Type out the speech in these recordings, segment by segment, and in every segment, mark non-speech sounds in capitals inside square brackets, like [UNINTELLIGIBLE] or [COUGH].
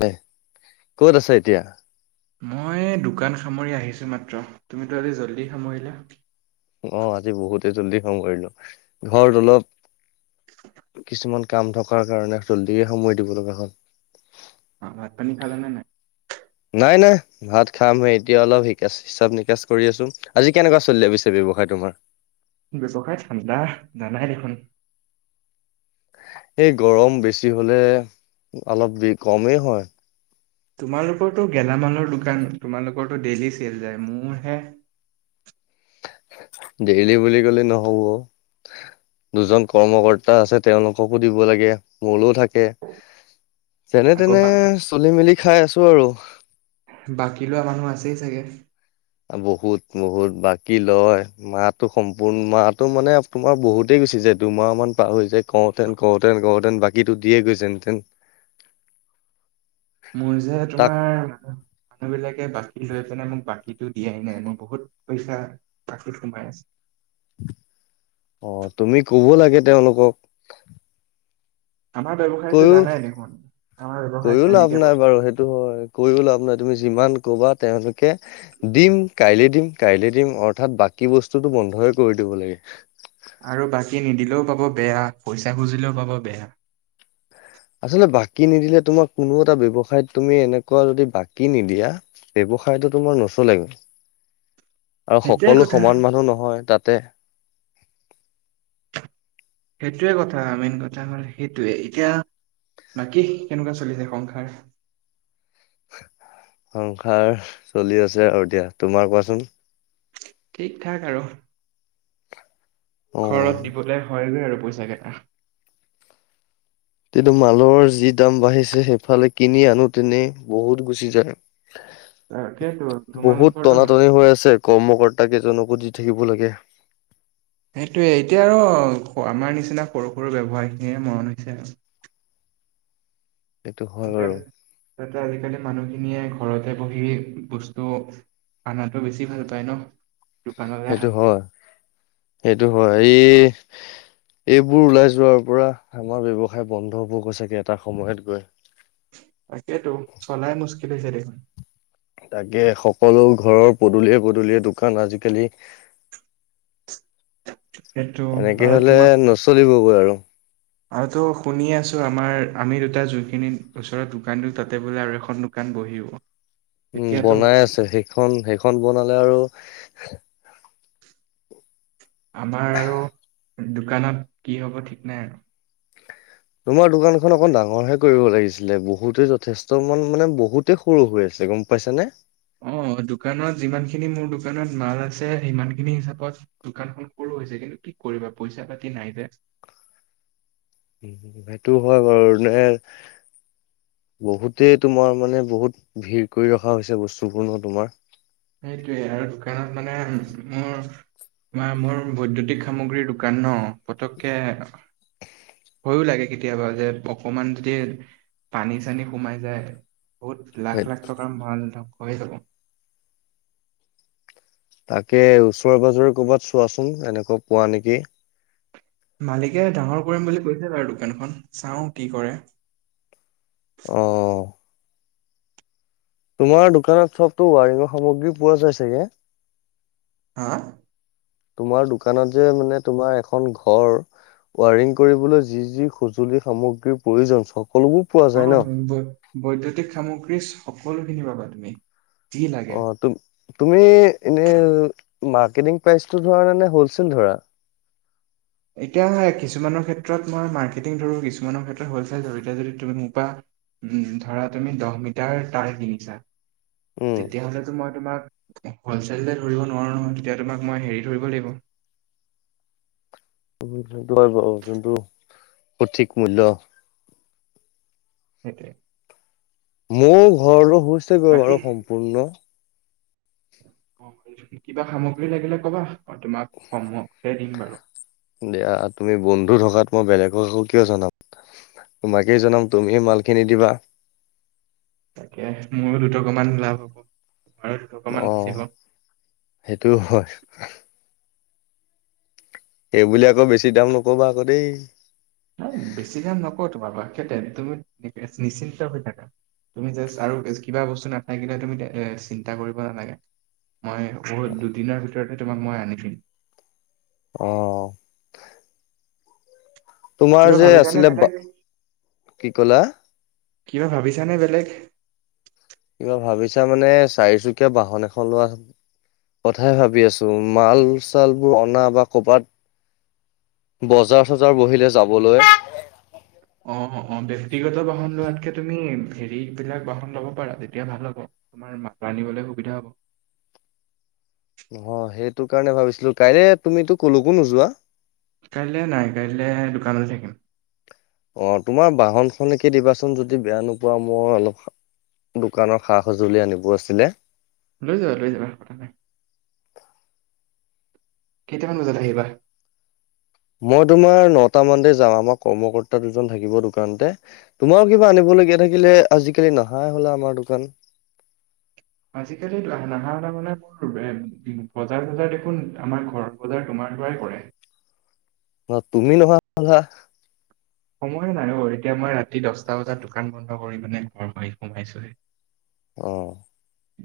দে ক'ত আছে এতিয়া মই দোকান সামৰি আহিছোঁ মাত্ৰ তুমিতো আজি জল্দি সামৰিলা অ আজি বহুতে জল্দি খং কৰিলো ঘৰত অলপ কিছুমান কাম থকাৰ কাৰণে জল্দিয়ে সময় দিব লগা হয়। অ' ভাত পান খাল নাই নাই? নাই, নাই ভাত খাম হে এতিয়া অলপ শিকাচিচাপ নিকাচ কৰি আছো আজি কেনেকুৱা চলি আ পিছে। ব্যৱসায় তোমাৰ। ব্যৱসায় ঠাণ্ডা নাই জানাই দেখোন। এই গৰম বেছি হলে অলপ কমেই হয়। তোমালোকৰটো গেলামালৰ দোকান। তোমালোকৰটো ডেইলি চেল যাই মোৰ হে ডেইলি বুলি কলে নহব। দুজন কৰ্মকৰ্তা আছে তেওঁলোককো দিব লাগে মোৰো থাকে। আকৌ যেনে-তেনে বাকী চলি মেলি খাই আছো আৰু। তাকে। বহুত, বহুত বাকী লয় মাহো সম্পূৰ্ণ মো মানে তোমাৰ বহুতেই গুচি যে দুমাহ মান পাৰ হৈ যায় কওঁতেন কোতেন কওঁতেন বাকীতো দিয়ে গৈছেহেঁতেন [UNINTELLIGIBLE] [INAUDIBLE] মোৰ যে তোমাৰ মান মানুহ বিলাকে বাকী লৈ পিনে মোক বাকী সটো দিয়াই নাই মই বহুত পইচা বাকি সোমাই আছে। অ, তুমি কব লাগে তেওঁলোকক। আমাৰ ব্যৱসায়তো কৈও জানাই দেখোন, আমাৰ কৈও ব্য্য়ৱসায়ত লাভ এনেকে নাই বাৰু বস্তু সেইটো হয় কৈও লাভ নাই তুমি যিমান ক'বা তেওঁলোকে দিম কাইলে দিম কাইলে দিম অৰ্থাৎ বাকি বস্তুতটো ম বন্ধই কৰি দিব লাগে। আৰু বাকী নিদিলেও পাব বেয়া পইচা খুজিলেও পাব বেয়া। আচলতে বাকী নিদিলে তোমাৰ কোনো এটা ব্য়ৱসায়ত তুমি এনেকুৱা যদি বাকি নিদিয়া ব্যৱসায়টোো তোমাৰ নচলেগে। আৰু সেইটোৱে সকলো কথা সমান মানুহ নহয়, তাতে। সেইটোৱে কথা মেইন কথা, হল সেইটোৱে। এতিয়া, বাকী কেনেকুৱা চলিছে সংসাৰ? সংসাৰ চলি আছে আৰু দিয়া। তোমাৰ কোৱাচোন? ঠিক ঠাক আৰু। ঘৰত অ'। দিবলৈ হয়গৈ আৰু পইচাকেইটা। কিন্তু মালৰ যি দাম বাঢ়িছে সেইফালে কিনি আনো তেনে বহুত গুচি যায়। তাকেতো বহুত তোমালোকৰতো টনাটনি হৈ আছে কৰ্মকৰ্তা কেইজনো। দি থাকিব লাগে। সেইটোয়ে এতিয়া আৰু আমাৰ নিচিনা সৰু-সৰু ব্যৱসায় খিনিয়ে মৰন হৈছে আৰু। সেইটো ত হয় বাৰু। ত আধিকি মানু [UNINTELLIGIBLE] খিনিয়ে ঘৰতে বহি বস্তু আনাতো বেছি ভাল পায় ন। দোকানলৈ সেইটো আহাতকে হয়, সেইটো হয়। এই, এইবোৰ ওলাই যোৱাৰ পৰা আমাৰ বব্যৱসায় বন্ধ হ'ব গৈ চাগে এটা সময়ত গৈ। তাকেতো চলাই মুস্কিল হৈছে দেখোন। তাকে সকলো ঘৰৰ পদূলিয়ে-পদুলিয়ে দোকান আজিকালি। সেইটো এনেকে আৰু হলে তোমাৰ নচলিবগৈ আৰু। আৰুতো শুনি আছো আমাৰ আমি দুটা জুইখিনি ওচৰত দোকান দিল তাতে বোলে আৰু এখন দোকান বহিব। উম, এতিয়াতো বনাই হৈছে আছে সেইখন সেইখন বনালে আৰু আমাৰ আৰু দোকানত কি হ'ব ঠিক নাই আৰু। তোমাৰ দোকানখনন অকন ডাঙৰহে কৰিব লাগিছিলে, বহুতে যথেষ্ট মান মানে বহুতে সৰু হৈ আছিল। ত গম পাইছ নে? অ, দোকানত যিমান খিনি মোৰ দোকানত মাল আছে সিমান খিনি হিচাপত দোকান খ কৰুো হৈছে কিন্তু। কি, কৰিবা পইচা পাতি নাই যে। উম, সেইটো হয় বাৰু নে বহুতে তোমাৰ মানে বহুত ভিৰ কৰি ৰখা হৈছে বস্তুবোৰ ন তোমাৰ সেইটোয়ে আৰু দোকানত মানে মোৰ। মা মোৰ বৈদ্যুতিক সামগ্ৰীৰ দোকান ন পতককে ভৈয়ো লাগে কেতিয়াবা যে অকমান যদি পানী চানী সোমাই যায় বহুত সেই লাখ লাখ টকাৰ মাল ধ্বংস হৈ যাব। তাকে ওচৰেৰে পাজৰে কৰ'বাত চোৱাচোন এনেকুৱা পোৱা নেকি? মালিকে ডাঙৰ কৰিম বুলি কৈছে বাৰু দোকানখন চাওঁ কি কৰে। অ তোমাৰ দোকানত চবতো ৱাৰিঙৰ সামগ্ৰী পোৱা যায় চাগে? হা তোমাৰ দোকানত যে মানে তোমাৰ এখন ঘৰ ৱাৰিং কৰিবলৈ যি যি সজুলি সামগ্ৰী পয়োজন অ বৈদতিক সামগ্ৰী সকলোখিনি পাবা তুমি যি অ লাগে। তুম তুমি এনেই মাৰ্কেটিং প্ৰাইচটো ধৰাে হলচেল ধৰা? এতিয়া কিছুমানৰ ক্ষেত্ৰত মই মাৰ্কেটিং ধৰো, কিছুমানৰ ক্ষেত্ৰত হ'লচেল ধৰো, এতিয়া যদি তুমি মুপা উম ধৰা তুমি দহ মিটাৰ তাৰ কিনিছা, উম তেতিয়া হলে তোমাক। তোমাক হলছেলে ধৰিব নোৱাৰো নহৈ তেতিয়া তুমাক মই হেৰি ধৰিব লাগিব। [UNINTELLIGIBLE] যোনটো সঠিক মূল্য। সেইটোৱে মোৰ ঘৰ টো হৈছে গৈ বাকী বাৰু সম্পূৰ্ণ। কিবা সামগ্ৰী লাগিলে কবা? মই তোমাক কমতে দিম বাৰু দিয়া তুমি বন্ধু থকাত। মই বেলেগক ককো কিয় জনাম, তোমাকেই জনাম তুমি হে মাল কিনিদিবা। তাকে মোৰো দুটক মান লাভ হ'ব। আৰু অ দুটকামান বাচিব। সেইটো হয় সেইবুলি আকৌ বেছি দাম নকবা আকৌ দেই? নাই বেছি কাম নকও তোমাপা থেতথেত তুমি নিশ্চিন্ত হৈ থাকা। তুমি জাষ্ট আৰু কিবা বস্তু নাথাকিলে তুমি এ চিন্তা কৰিব নালাগে। মই বহুত দুদিনৰ ভিতৰতে তোমাক মই আনিদিম। অহ তোমাৰ কিবা যে ভাবিছানে আছিলে বা, বেলেগ কি কলা? কিবা ভাবিছানে বেলেগ? পিছা মানে চাৰিচুকীয়া বাহন এখন লোৱা কথাই ভাবি আছো, মাল চাল বোৰ অনা বা কৰ'বাত বজাৰ চজাৰ বহিলে যাবলৈ। অ অ ব্যক্তিগত বাহন লোৱাতকে তুমি হেৰি বিলাক বাহন লব পাৰা, তেতিয়া ভাল হ'ব। তোমাৰ মালআনিবলে সুবিধা হব। অহ সেইটো কাৰণে ভাবিছিলো, কাইলৈ তুমিতো কলকো নোযোৱা? কাইলে নাই কাইলে দোকানতে থাকিম। অ তোমাৰ বাহন খনেকে দিবাচোন যদি বেয়া নোপোৱা, মই অলপ দোকানৰ সা সঁজুলি আনিব আছিলে। লৈ যাবা লৈ যাবা, কথা নাই। কেইটামান বজাত আহিবা? মই তোমাৰ নটা মানতে যাম আমাৰ কৰ্মকৰ্তা দুজন থাকিব দোকানতে, তোমাৰো কিবা আনিব থাকিলে, আজিকালি নহাই হল আমাৰ দোকান। আজিকালি নাহা হলা মানে মোৰ বজাৰ চজাৰ দেখোন আমাৰ ঘৰৰ বজাৰ তোমাৰ অন্দুৱাই কৰে। [INAUDIBLE] তুমি নহোৱা ভাল হা [UNINTELLIGIBLE] সময় নাই অ। এতিয়া মই ৰাতি দহটা বজাত দোকান বন্ধ কৰি মানে ঘৰ সোমাইছোহে। অহ।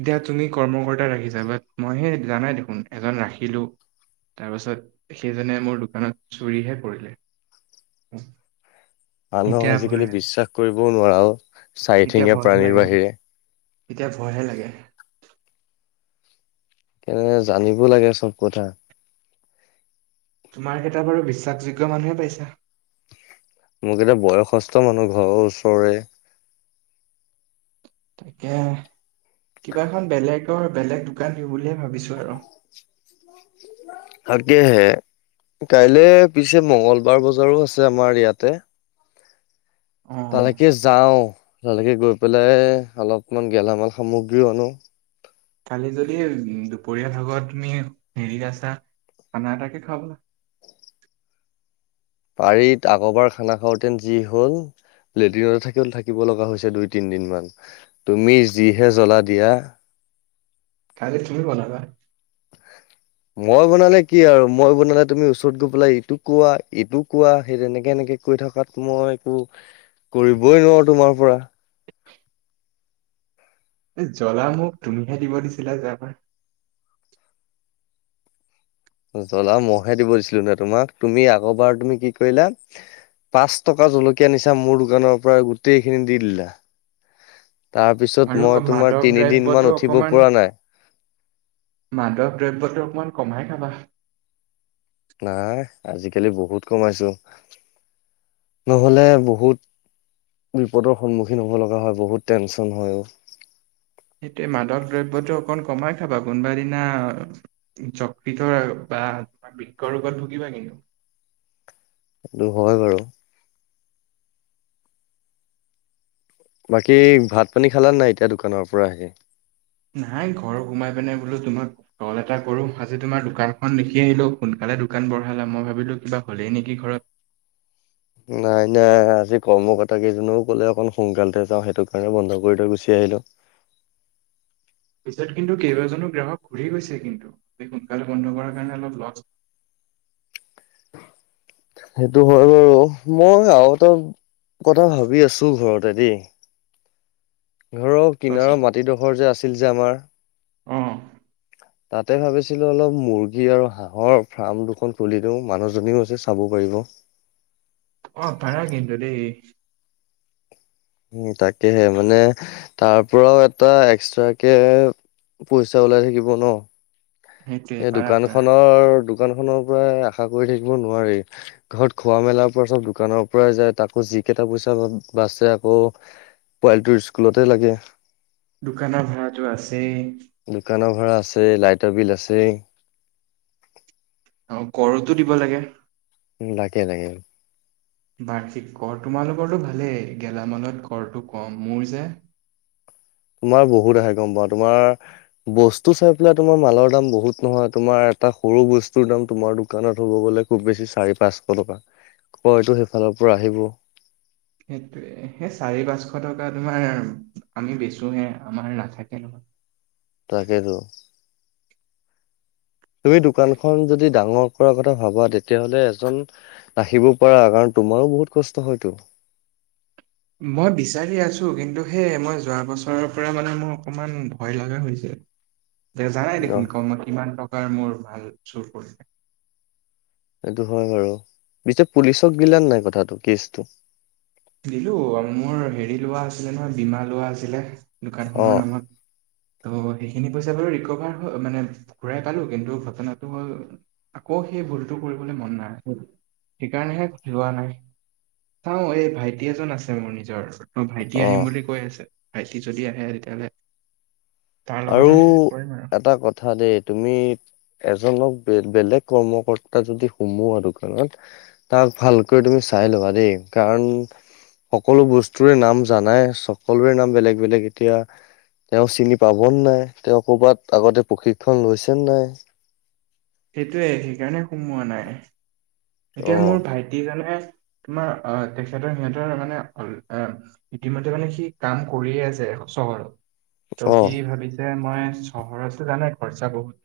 এতিয়া তুমি কৰ্মকৰ্তা ৰাখিছা, বাট মই সে জানাই দেখোন এজন ৰাখিলো। তাৰ পাছত সেইজনে মোৰ দোকানত চুৰিহে কৰিলে। মানুহ এতিয়া ভয় আজিকালি বিশ্বাস কৰিবও নোৱাৰা, এতিয়া চাৰিঠেঙীয়া ভয়হে প্ৰাণীৰ লাগে বাহিৰে। এতিয়া ভয়হে লাগে। কেনে জানিব লাগে চব কথা। তোমাৰ কেইটা বাৰু বিশ্বাসযোগ্য মানুহে পাইছা। মোক এতিয়া বয়সস্থ মানুহ ঘৰৰ ওচৰৰে। তাকে। কিবাখন বেলেগৰ বেলেগ দোকান দি বুলিয়ে ভাবিছোঁ আৰু। আেহ [UNINTELLIGIBLE] কাইলৈ পি - ছে মংগলবাৰ বজাৰো আছে আমাৰ ইয়াতে। অ' তালেকে যাও। তালৈকে গৈ পেলাই অলপমান গেলামাল সামগ্ৰীও আনো। কালি যদি দুপৰীয়া ভাগত তুমি হেৰি আছা, খানা এটাকে খাও বলা। পাৰি আগৰবাৰ খানা খাওঁতেন যি হল, লেট্ৰিনতে থাকিল থাকিব লগা হৈছে দুই তিনদিন মান, তুমি যিহে জ্বলা দিয়া। [INAUDIBLE] খালি তুমি বনাবা। মই বনালে কি আৰু মই বনালে তুমি ওচৰত গৈ পেলাই ইটো কোৱা ইটো কোৱা সেই তেনেকে এনেকে, কৈ থকাত মই একো কৰিবই নোৱাৰো তোমাৰ পৰা। এ জ্বলা মোক তুমিহে দিব দিছিলা যোৱাবাৰ। জ্বলা মইহে দিব দিছিলো নে তোমাক, তুমি আগৰ বাৰ তুমি কি কৰিলা, পাঁচ টকা জলকীয়া নিচা মোৰ দোকানৰ পৰা গোটেইখিনি দি দিলা। তাৰ পিছত আৰু মই তোমাৰ মাদক তিনিদিন দ্ৰব্যটো মান উঠিব অকমান পৰা নাই। মাদক দ্ৰব্যটো অকমান কমাই খাবা। নাই আজিকালি বহুত কমাইছো। নহলে বহুত বিপদৰ সন্মুখীন হ'ব লগা হয়, বহুত টেনচন হয়। সেইটোয়ে মাদক দ্ৰব্যটো অকমান কমাই খাবা, কোনোবা দিনা যকৃতৰ আহ তোমাৰ বৃক্ৰ ৰোগত ভুগিবা কিন্তু। সেইটো হয় বাৰু। বাকী ভাত পানী খালা নাই এতিয়া দোকানৰ পৰা আহি? নাই ঘৰ সোমাই পিনে বোলো তোমাক কল এটা কৰো। আজি তোমাৰ দোকানখন দেখি আহিলো। সোনকাল লে দোকান বঢ়ালা। মই ভাবিলো কিবা ক'লেই নেকি ঘৰত। [INAUDIBLE] নাই, নাই। আজি কৰ্মকৰ্তা কেইজনেও ক'লে অকন সোনকালতে যাও, সেইটো কাৰণে বন্ধ কৰি থৈ গুচি আহি আহিলোঁ তত কিন্তু কেইবাজনো গ্ৰাহক ঘুৰি গৈছে কিন্তু, সোনকালে বন্ধ কৰাৰ কাৰণে অলপ লছ [INAUDIBLE] সেইটো হয় বাৰু। মই আৰু এটা কথা ভাবি আছো ঘৰত। ত দেই। ঘৰৰ পাইছে কিনাৰৰ মাটিডোখৰ যে আছিল যে আমাৰ অ। তাতে ভাবিছিলো অলপ মুৰ্গী আৰু হাঁহৰ ফাৰ্ম দুখন খুলি দিও। মানুহজনীও আছে চাব পাৰি ব। অ পাৰা কিন্তু দেই। উ তাকেহে। মানে তাৰ পৰাও এটা এক্সট্ৰাকে পইচা ওলাই থাকিব ন? সেইটোৱে এই পাৰা দোকান পাৰা খনৰ দোকান খনৰ পৰাই আশা কৰি থাকিব নোৱাৰি। ঘৰত খোৱা মেলাবোৰ চব দোকানৰ পৰাই যায়। তাকো যি কেইটা পইচা বাছে আকৌ পোৱালিটোৰ স্কুলতে লাগে। দোকানৰ ভাড়াটো আছেই। দোকানৰ ভাৰা আছে, লাইটৰ বিল আছেই। আৰু কৰতো দিব লাগে? উ লাগে, লাগে। বাৰ্ষিক কৰ তোমালোকৰটো ভালেই। গেলামালত কৰটো কম। মোৰ যে তোমাৰ বহুত আহে গম পাও। তোমাৰ বস্তু চাই পেলাই তোমাৰ মালৰ দাম বহুত নহয়। তোমাৰ এটা সৰু বস্তুৰ দাম তোমাৰ দোকানত হ'ব গলে খুব বেছি চাৰি পাঁচশ টকা। কইটো সেইফালৰ পৰা আহিব। সেইটোৱে সেই চাৰি পাঁচশ টকা তোমাৰ আমি বেচোহে। আমাৰ নাথাকে নহয়। তাকেতো। তুমি দোকানখন যদি ডাঙৰ কৰা কথা ভাবা, তেতিয়াহলে এজন নাখিব পাৰা কাৰণ তোমাৰো বহুত কষ্ট হয়তো। মই বিচাৰি আছো, কিন্তু সেই মই যোৱা বছৰৰ পৰা মানে মোৰ অকমান ভয় লগা হৈছে। [INAUDIBLE] দে জানাই অ দেখোন। [UNINTELLIGIBLE] কিমান টকাৰ মোৰ ভাল চুৰ কৰিলে। সেইটো হয় বাৰু। পিছে পুলিচক দিলানে নাই কথাটো, কেচটো? দিলো। মোৰ হেৰি লোৱা আছিলে নহয়, বীমা লোৱা আছিলে। অ দোকানখনৰ নামত। ত' সেইখিনি পইচা বাৰু ৰিকভাৰ মানে ঘূৰাই পালো। কিন্তু ঘটনাটো হ'ল আকৌ সেই ভুলটো কৰিবলে মন নাই। সেইকাৰণেহে লোৱা নাই। চাওঁ এই ভাই ভাইটি এজন আছে মোৰ নিজৰ। ত ভাইটি অ আহিম বুলি কৈ আছে। ভাইটি যদি আহে তেতিয়াহলে তাৰ আৰু লগতে কৰিম আৰু এটা কথা দেই। তুমি এজনক বেলেগ কৰ্মকৰ্তা যদি সোমোৱা দোকানত, তাক ভালকৈ তুমি চাই ল'বা দেই। কাৰণ সকলো বস্তুৰে নাম জানাই। সকলোৰে নাম বেলেগ বেলেগ, এতিয়া তেওঁ চিনি পাব নাই? তেওঁ কবাত আগতে প্ৰশিক্ষণ লৈছে নাই? সেইটোৱে সেইকাৰণে সোমোৱা নাই। এতিয়া অ', মোৰ ভাইটিজনে তোমাৰ অ তেখেতৰ সিহঁতৰ মানে অ ইতিমধ্যে মানে সি কাম কৰিয়ে আছে। চহৰত। ছ সি অ', ভাবিছে মই চহৰতটো জানই খৰচা বহুত।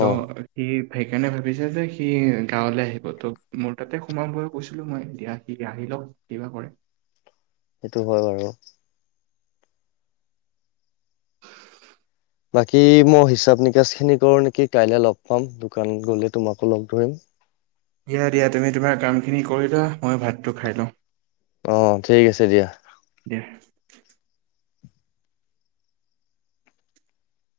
ত' অ', সি সেইকাৰণে ভাবিছে যে সি গাঁৱলে আহিব। ত মোৰ তাতে সোমাম বুলি কৈছিলো মই এতিয়া সি আহি লওক কিবা কৰে। সেইটো হয় বাৰু। বাকী মই হিচাপ নিকাচ খিনি কৰো নেকি কাইলৈ লগ পাম দোকানত গলে তোমাকো লগ ধৰিম। দিয়া দিয়া তুমি তোমাৰ কামখিনি কৰিলোৱা মই ভাতটো খাই লওঁ। অ ঠিক আছে দিয়া। দিয়া